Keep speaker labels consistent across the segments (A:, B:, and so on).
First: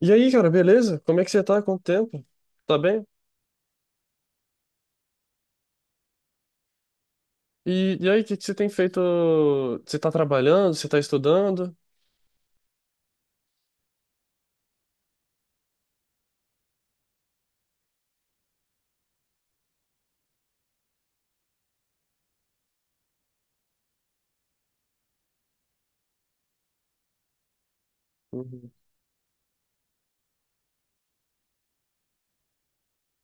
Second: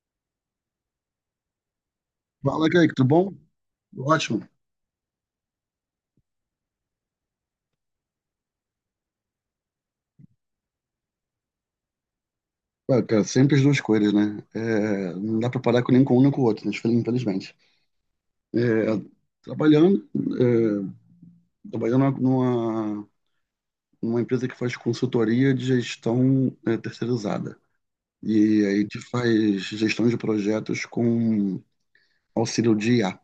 A: E aí, cara, beleza? Como é que você tá? Quanto tempo?
B: Fala,
A: Tá
B: Kaique,
A: bem?
B: tudo bom? Ótimo.
A: E aí, o que você tem feito? Você tá trabalhando? Você tá estudando?
B: Ué, cara, sempre as duas coisas, né? Não dá pra parar com nem com um nem com o outro, né? Infelizmente. É, Trabalhando, é, trabalhando numa empresa que faz consultoria de gestão terceirizada. E
A: Uhum.
B: aí a gente faz gestão de projetos com auxílio de IA,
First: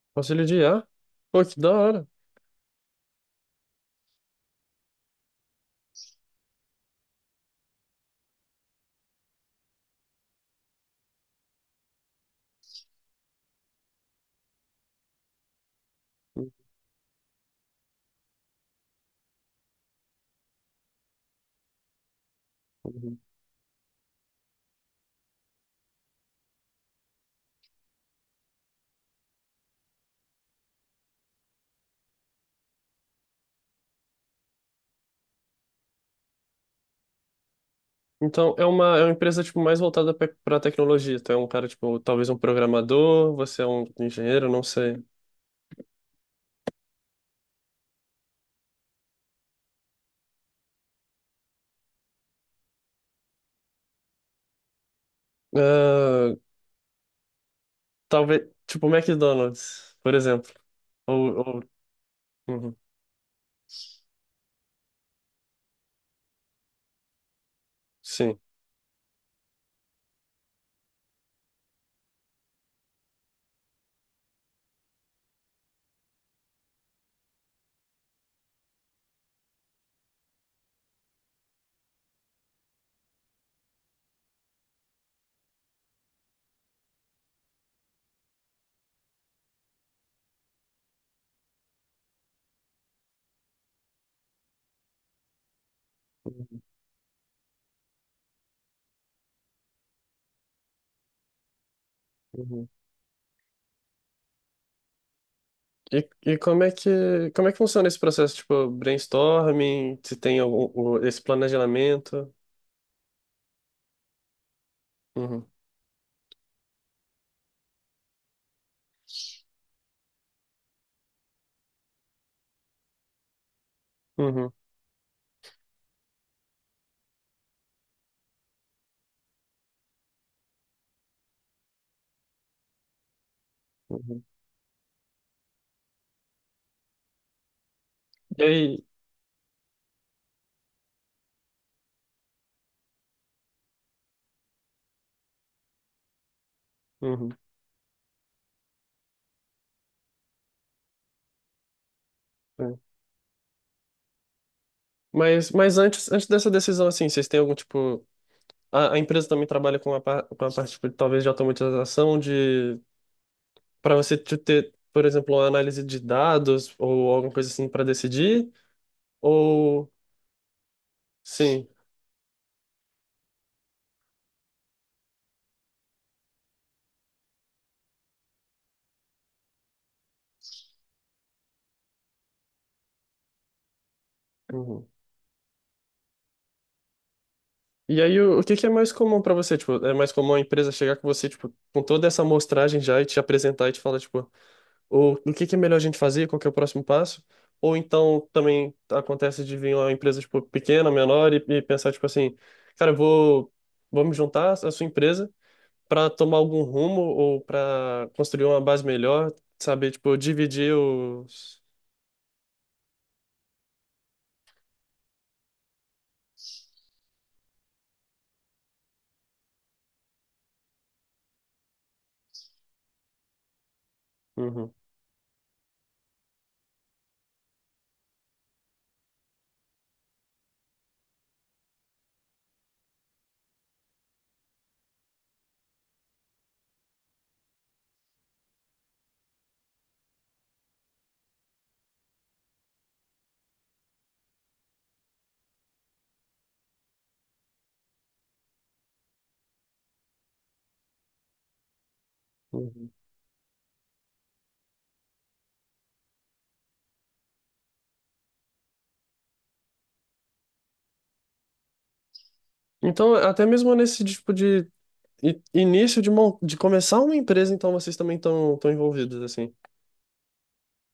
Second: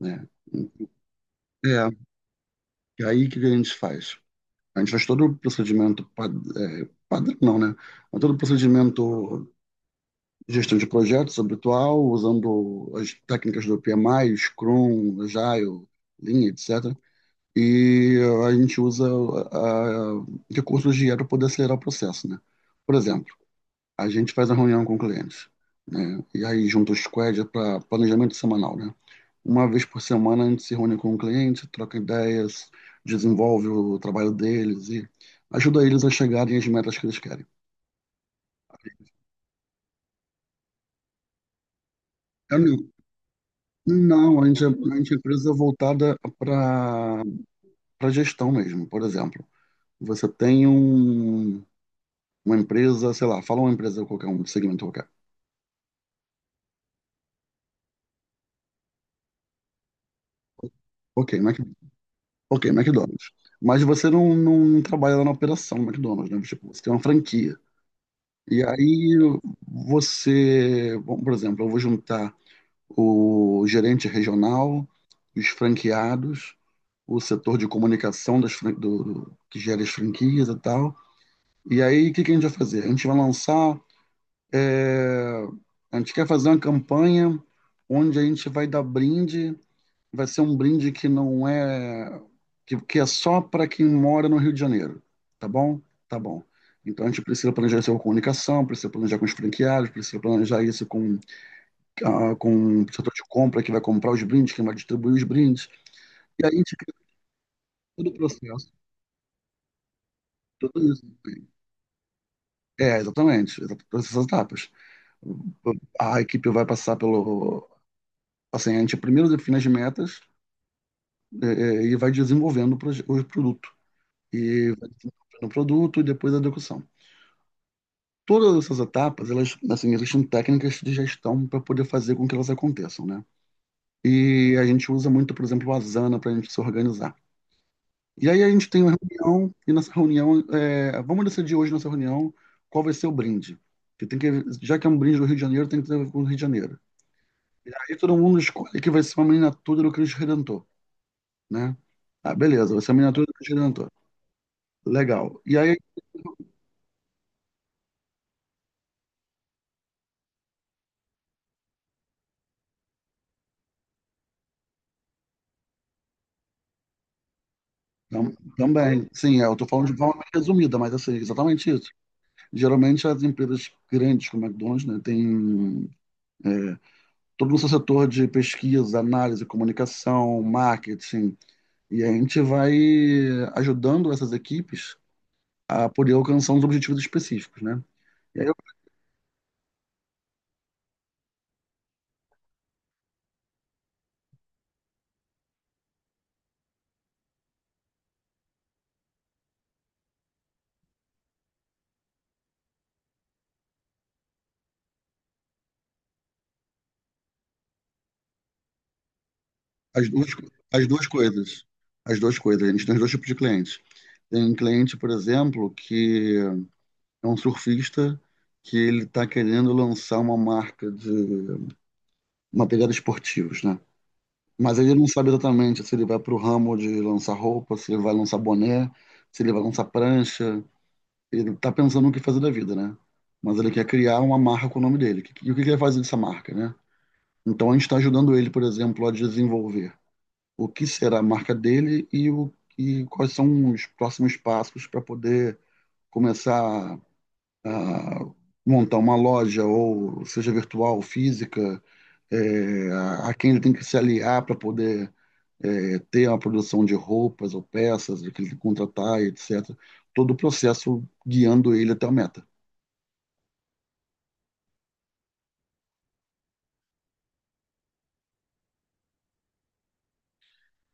B: né?
A: Conselho de IA? Pô, que da
B: É,
A: hora.
B: e aí o que que a gente faz? A gente faz todo o procedimento, padrão não, né? Mas todo o procedimento gestão de projetos habitual, usando as técnicas do PMI, Scrum, Agile, Lean, etc. E a gente usa ah, recursos de IA para poder acelerar o processo, né? Por
A: Uhum.
B: exemplo, a gente faz a reunião com clientes, né? E aí junta o squad para planejamento semanal, né? Uma vez por semana a gente se reúne com o cliente, troca ideias, desenvolve o trabalho deles e ajuda eles a chegarem às metas que eles querem.
A: Então, é uma empresa, tipo, mais voltada pra tecnologia. Então, é um cara, tipo, talvez um
B: É um
A: programador, você é um
B: Não,
A: engenheiro, não sei.
B: a gente é empresa voltada para gestão mesmo, por exemplo. Você tem um, uma empresa, sei lá, fala uma empresa qualquer, um segmento qualquer.
A: Ah, talvez, tipo, McDonald's, por exemplo. Ou,
B: Ok, Mac,
A: ou-
B: ok,
A: uhum.
B: McDonald's. Mas você não trabalha lá na operação McDonald's, né? Tipo, você tem uma franquia.
A: Sim.
B: E aí bom, por exemplo, eu vou juntar o gerente regional, os franqueados, o setor de comunicação das, fran- do, do- que gera as franquias e tal. E aí, o que que a gente vai fazer? A gente vai lançar. É, A gente quer fazer uma campanha onde a gente vai dar brinde. Vai ser um brinde que não é. Que é só para quem mora no Rio de Janeiro. Tá bom? Tá bom. Então a gente precisa planejar isso com comunicação, precisa planejar com os franqueados, precisa planejar isso com
A: Uhum.
B: com o setor de compra que vai comprar os brindes, quem vai distribuir os brindes.
A: E
B: E aí a
A: como é
B: gente cria
A: que funciona esse
B: todo o
A: processo, tipo,
B: processo,
A: brainstorming, se tem algum,
B: tudo isso.
A: esse planejamento?
B: É, exatamente, exatamente, todas essas etapas.
A: Uhum,
B: A equipe vai passar pelo. Assim, a gente primeiro define as metas é, e vai desenvolvendo o o produto.
A: uhum,
B: E vai desenvolvendo o produto e depois a execução. Todas essas etapas, elas, assim, existem técnicas de gestão para poder fazer com que elas aconteçam, né?
A: uhum.
B: E a gente usa muito, por exemplo, o Asana para a gente se organizar. E
A: E
B: aí a gente tem
A: aí,
B: uma reunião, e nessa reunião, vamos decidir hoje nessa reunião qual vai ser o brinde. Que tem que, já que é um brinde do Rio de Janeiro, tem que ter a ver com o Rio de Janeiro.
A: uhum,
B: E aí todo mundo escolhe que vai ser uma miniatura do Cristo Redentor, né? Ah, beleza,
A: é.
B: vai ser uma miniatura do Cristo Redentor. Legal.
A: Mas,
B: E aí,
A: mas antes, antes dessa decisão, assim, vocês têm algum tipo, a empresa também trabalha com a, com a parte, tipo, talvez de automatização, de para você ter, por exemplo, uma análise de dados ou alguma coisa assim para decidir?
B: também, sim, eu tô falando
A: Ou
B: de forma mais resumida, mas assim,
A: sim?
B: exatamente isso. Geralmente as empresas grandes como a McDonald's, né, tem é, todo o seu setor de pesquisa, análise, comunicação, marketing, e a gente vai ajudando essas
A: Uhum.
B: equipes a poder alcançar uns objetivos específicos, né?
A: E aí, o que é mais comum pra você? Tipo, é mais comum a empresa chegar com você, tipo, com toda essa amostragem já e te apresentar e te falar, tipo, o que é melhor a gente fazer, qual que é o próximo passo? Ou então também acontece de vir uma empresa, tipo, pequena, menor e pensar, tipo assim, cara, eu vou, vamos juntar a sua empresa para tomar algum rumo ou para construir uma base melhor, saber,
B: As
A: tipo,
B: duas, co-
A: dividir
B: as duas
A: os...
B: coisas. As duas coisas. A gente tem os dois tipos de clientes. Tem um cliente, por exemplo, que é um surfista que ele está querendo lançar uma marca de uma pegada esportivos, né?
A: Uhum,
B: Mas ele não sabe exatamente se ele vai para o ramo de lançar roupa, se ele vai lançar boné, se ele vai lançar prancha. Ele está pensando no que fazer da vida, né? Mas ele quer criar uma marca com o nome dele. E o que que ele vai fazer dessa marca, né? Então a gente está ajudando ele, por exemplo, a desenvolver o que será a marca dele e quais são os próximos passos para poder começar a montar uma loja, ou seja virtual, física,
A: uhum.
B: a quem ele tem que se aliar para poder ter uma produção de roupas ou peças, o que ele tem que contratar, etc. Todo o processo guiando ele até a meta.
A: Então, até mesmo nesse tipo de início de, de começar uma empresa, então vocês também estão envolvidos, assim.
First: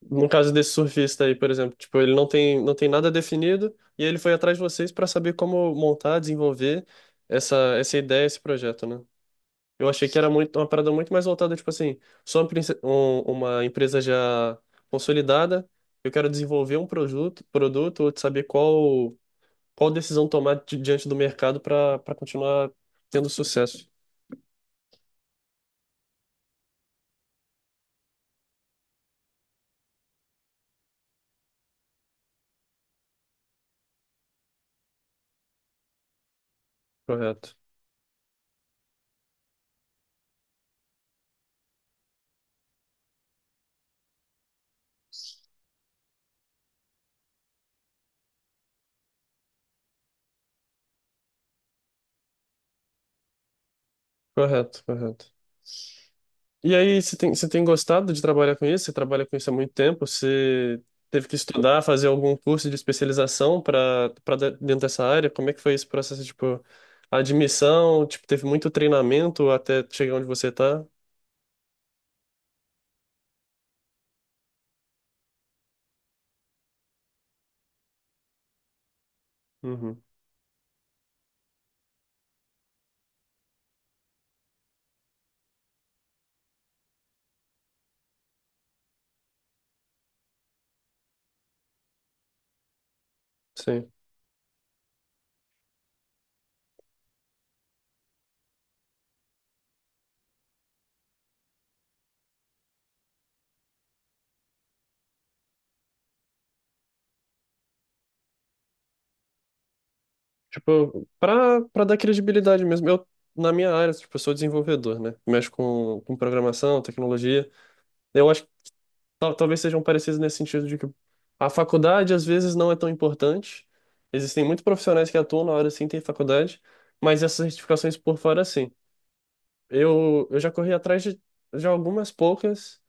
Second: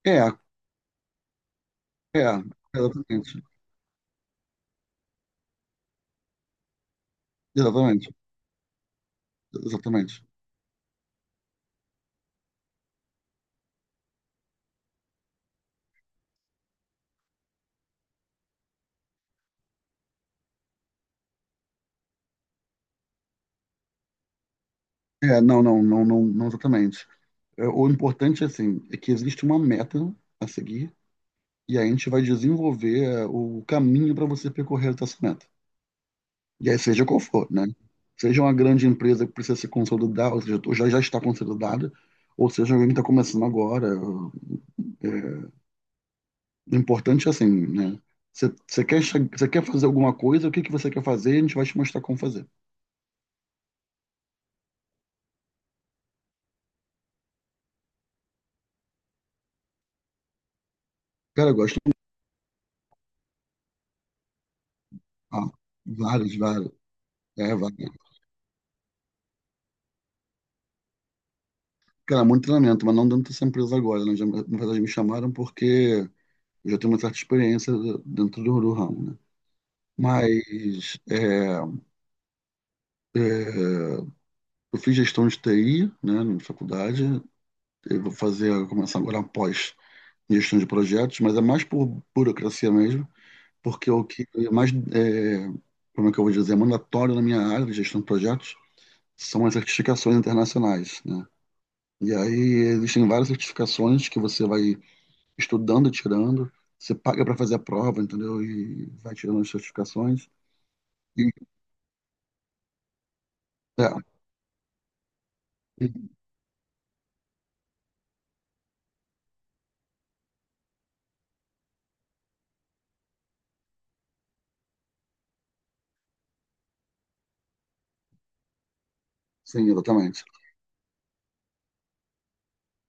A: No
B: É,
A: caso desse surfista aí, por exemplo, tipo, ele
B: é,
A: não tem, não tem nada
B: exatamente,
A: definido e ele foi atrás de vocês para saber como montar, desenvolver essa
B: exatamente,
A: ideia, esse projeto, né? Eu achei que
B: exatamente.
A: era muito, uma parada muito mais voltada, tipo assim, sou uma, uma empresa já consolidada, eu quero desenvolver um produto, produto ou saber qual, qual decisão tomar diante do mercado para continuar tendo sucesso.
B: Não, não, não, não, não exatamente. O importante, assim, é que existe uma meta a seguir e a gente vai desenvolver o caminho para você percorrer essa meta. E aí, seja qual for,
A: Correto.
B: né? Seja uma grande empresa que precisa se consolidar, ou seja, ou já está consolidada, ou seja, alguém que está começando agora. O importante é assim, né? Você você quer fazer alguma coisa, o que que você quer fazer, a gente vai te mostrar como fazer.
A: Correto, correto. E aí, você tem gostado de trabalhar com isso? Você trabalha com isso há muito tempo? Você teve que
B: Cara, eu gosto.
A: estudar, fazer algum curso de especialização para dentro dessa área?
B: Ah,
A: Como é que foi esse processo, tipo,
B: vários.
A: a
B: É, vários.
A: admissão, tipo, teve muito treinamento até chegar onde você tá?
B: Cara, muito treinamento, mas não dentro dessa empresa agora. Né? Já, na verdade, me chamaram porque eu já tenho uma certa experiência dentro do ramo, né?
A: Uhum,
B: Mas é, eu fiz gestão de TI, né, na faculdade. Eu vou começar agora após gestão de projetos, mas é mais por burocracia mesmo, porque
A: sim.
B: é o que é mais, como é que eu vou dizer, é mandatório na minha área de gestão de projetos são as certificações internacionais, né? E aí existem várias certificações que você vai estudando e tirando, você paga para fazer a prova, entendeu? E vai tirando as certificações.
A: Tipo,
B: E,
A: para dar credibilidade mesmo. Eu na minha área,
B: é,
A: tipo, eu sou desenvolvedor, né? Mexo com programação, tecnologia. Eu acho talvez sejam parecidos nesse sentido de que a faculdade às vezes não é tão importante. Existem muitos profissionais que atuam na hora sim, tem faculdade, mas essas certificações por fora sim.
B: Sim, exatamente.
A: Eu já corri atrás de algumas poucas,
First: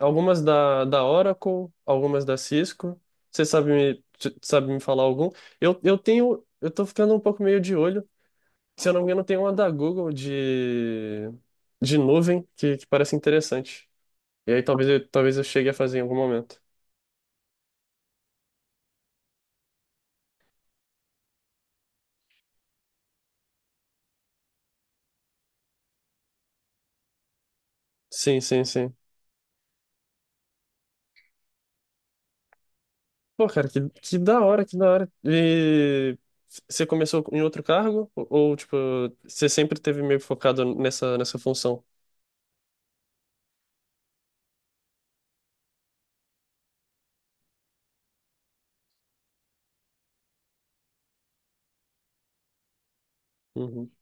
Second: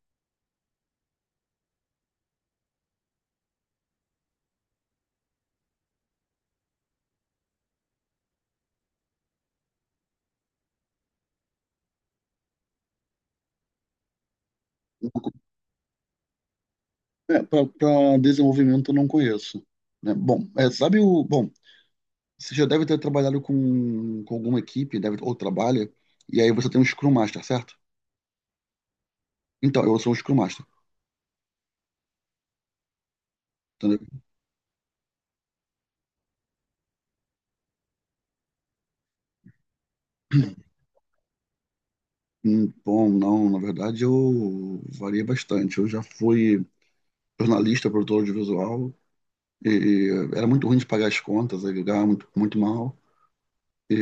A: algumas da, da Oracle, algumas da Cisco. Você sabe me, sabe me falar algum? Eu tenho, eu tô ficando um pouco meio de olho. Se eu não me engano, tem uma da Google de nuvem que parece interessante. E aí talvez eu chegue a fazer em algum momento.
B: É, para desenvolvimento eu não conheço, né? Bom, é, sabe o. Bom, você já deve ter trabalhado com alguma equipe, deve, ou trabalha, e aí você tem um Scrum Master, certo?
A: Sim, sim, sim.
B: Então, eu sou um Scrum Master.
A: Pô, cara,
B: Entendeu?
A: que da hora, que da hora. E você começou em outro cargo? Tipo, você sempre teve meio focado nessa, nessa função?
B: Bom, não, na verdade eu variei bastante. Eu já fui jornalista, produtor audiovisual, e era muito ruim de pagar as contas, aí eu ganhava muito, muito mal.
A: Uhum,
B: E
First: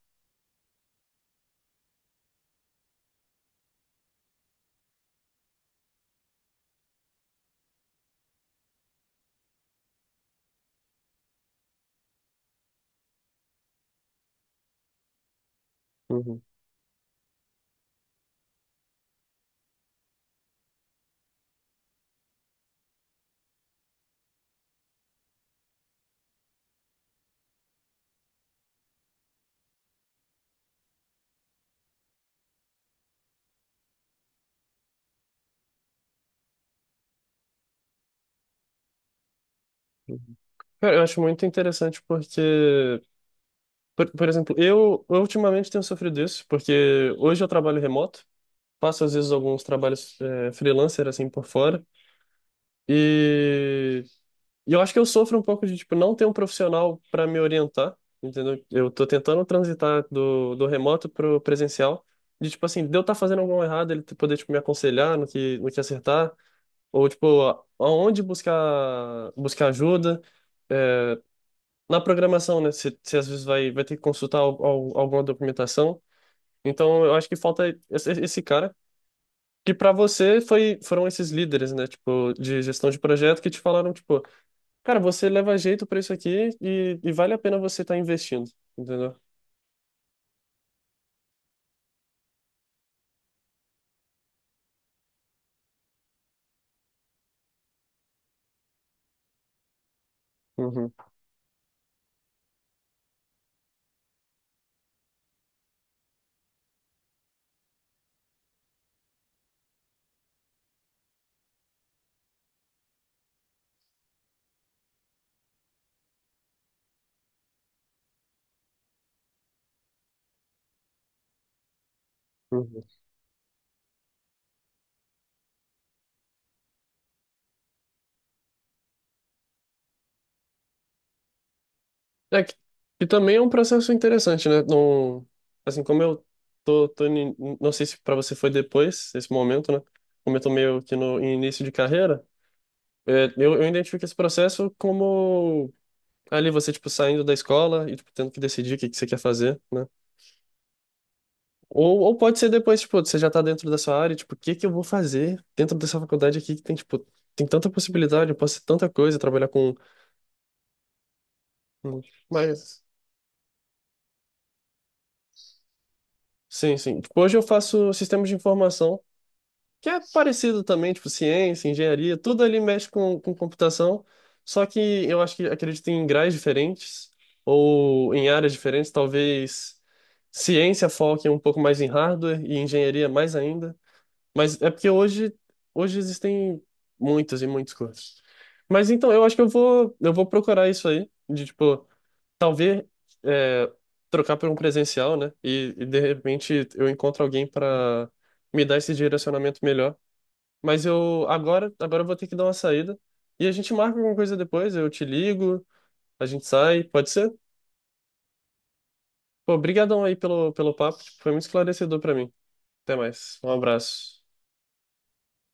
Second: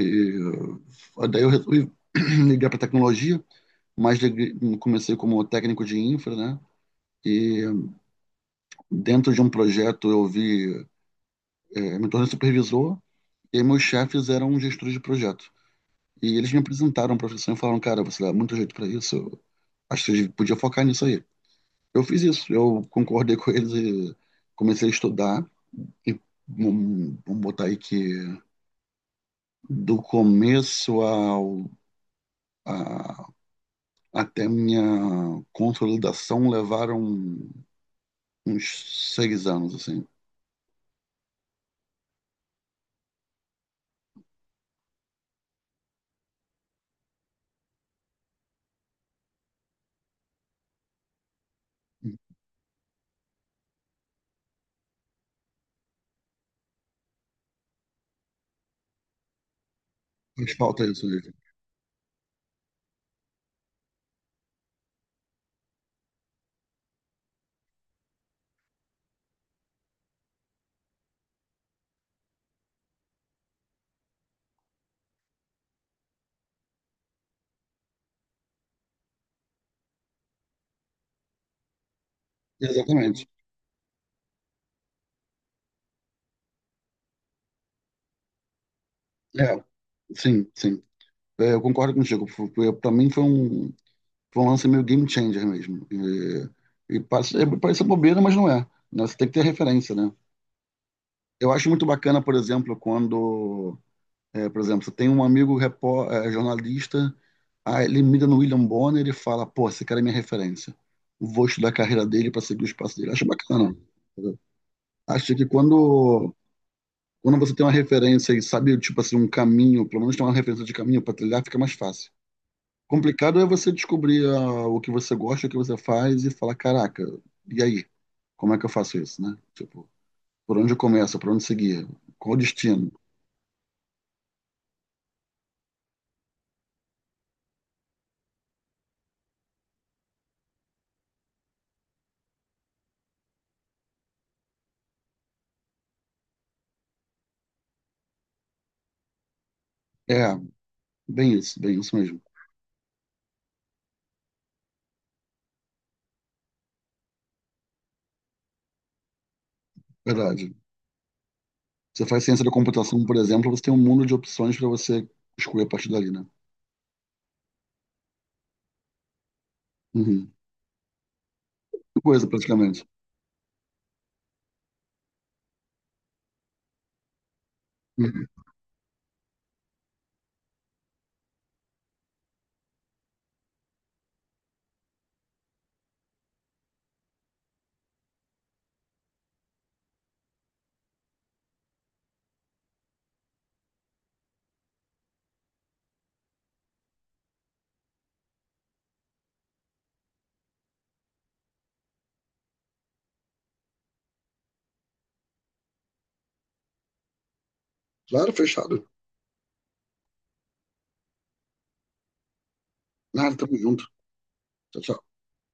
B: daí eu resolvi ligar para tecnologia, mas comecei como técnico de infra, né? E dentro de um projeto me tornei supervisor e meus chefes eram gestores de projeto. E
A: uhum.
B: eles me apresentaram a profissão e falaram, cara, você dá muito jeito para isso, eu acho que você podia focar nisso aí. Eu fiz isso, eu concordei com eles e comecei a estudar. E vamos botar aí que do começo a- até minha consolidação levaram uns seis anos, assim.
A: Cara, eu acho muito interessante porque, por exemplo, eu ultimamente tenho sofrido isso, porque hoje eu trabalho remoto, faço às vezes alguns trabalhos freelancer, assim, por fora, e E eu acho que eu sofro um pouco de, tipo, não ter um profissional para me orientar, entendeu? Eu tô tentando transitar
B: Faz
A: do, do
B: falta isso
A: remoto
B: mesmo.
A: pro presencial, de, tipo, assim, de eu estar fazendo alguma errada ele poder, tipo, me aconselhar no que, no que acertar, ou, tipo, aonde buscar, buscar ajuda. É, na programação, né? Você às vezes vai, vai ter que consultar alguma documentação. Então, eu acho que falta esse, esse cara. Que para você foi, foram esses líderes, né? Tipo, de gestão de
B: Exatamente.
A: projeto que te falaram, tipo, cara, você leva jeito pra isso aqui e vale a pena você estar investindo, entendeu?
B: É, sim, sim. É, eu concordo contigo. Para mim foi um lance meio game changer mesmo. E parece bobeira, mas não é. Né? Você tem que ter referência, né?
A: Uhum,
B: Eu acho muito bacana, por exemplo, por exemplo, você tem um amigo jornalista, aí ele mira no William Bonner e fala, pô, esse cara é minha referência. Vou estudar a carreira dele para seguir os passos dele. Acho bacana, entendeu? Acho que quando você tem uma referência e sabe, tipo assim, um caminho, pelo menos tem uma referência de caminho para trilhar, fica mais fácil.
A: uhum.
B: Complicado é você descobrir ah, o que você gosta, o que você faz e falar, caraca, e aí? Como é que eu faço isso, né? Tipo, por onde eu começo, por onde seguir, qual o
A: É
B: destino?
A: que também é um processo interessante, né? Não, assim, como eu tô, tô ni- não sei se para você foi depois, esse momento, né? Como eu tô meio que no em início de carreira, é, eu identifico esse processo como ali você, tipo, saindo da escola e, tipo, tendo que decidir que você quer fazer, né?
B: É, bem isso
A: Ou
B: mesmo.
A: pode ser depois, tipo, você já tá dentro da sua área, tipo, o que que eu vou fazer dentro dessa faculdade aqui que tem, tipo, tem tanta possibilidade, eu posso ser tanta coisa, trabalhar com...
B: Verdade.
A: com-
B: Você faz ciência da
A: Mas,
B: computação, por exemplo, você tem um mundo de opções para você escolher a partir dali, né?
A: sim, sim. Tipo, hoje eu faço sistemas de informação, que é
B: Uhum.
A: parecido também, tipo, ciência, engenharia,
B: Coisa,
A: tudo ali
B: praticamente.
A: mexe com computação, só que eu acho que, acredito em graus diferentes, ou
B: Uhum.
A: em áreas diferentes, talvez ciência foque um pouco mais em hardware e engenharia mais ainda. Mas é porque hoje, hoje existem muitas e muitos cursos. Mas então, eu acho que eu vou procurar isso aí, de tipo, talvez é, trocar por um presencial, né? De repente eu encontro alguém para me dar esse direcionamento melhor. Mas agora eu vou ter que dar uma saída. E a gente marca alguma coisa depois, eu te ligo, a gente sai, pode ser?
B: Claro, fechado.
A: Pô, brigadão aí pelo, pelo papo, foi muito esclarecedor para mim. Até
B: Nada,
A: mais, um
B: tamo junto.
A: abraço.
B: Tchau, tchau.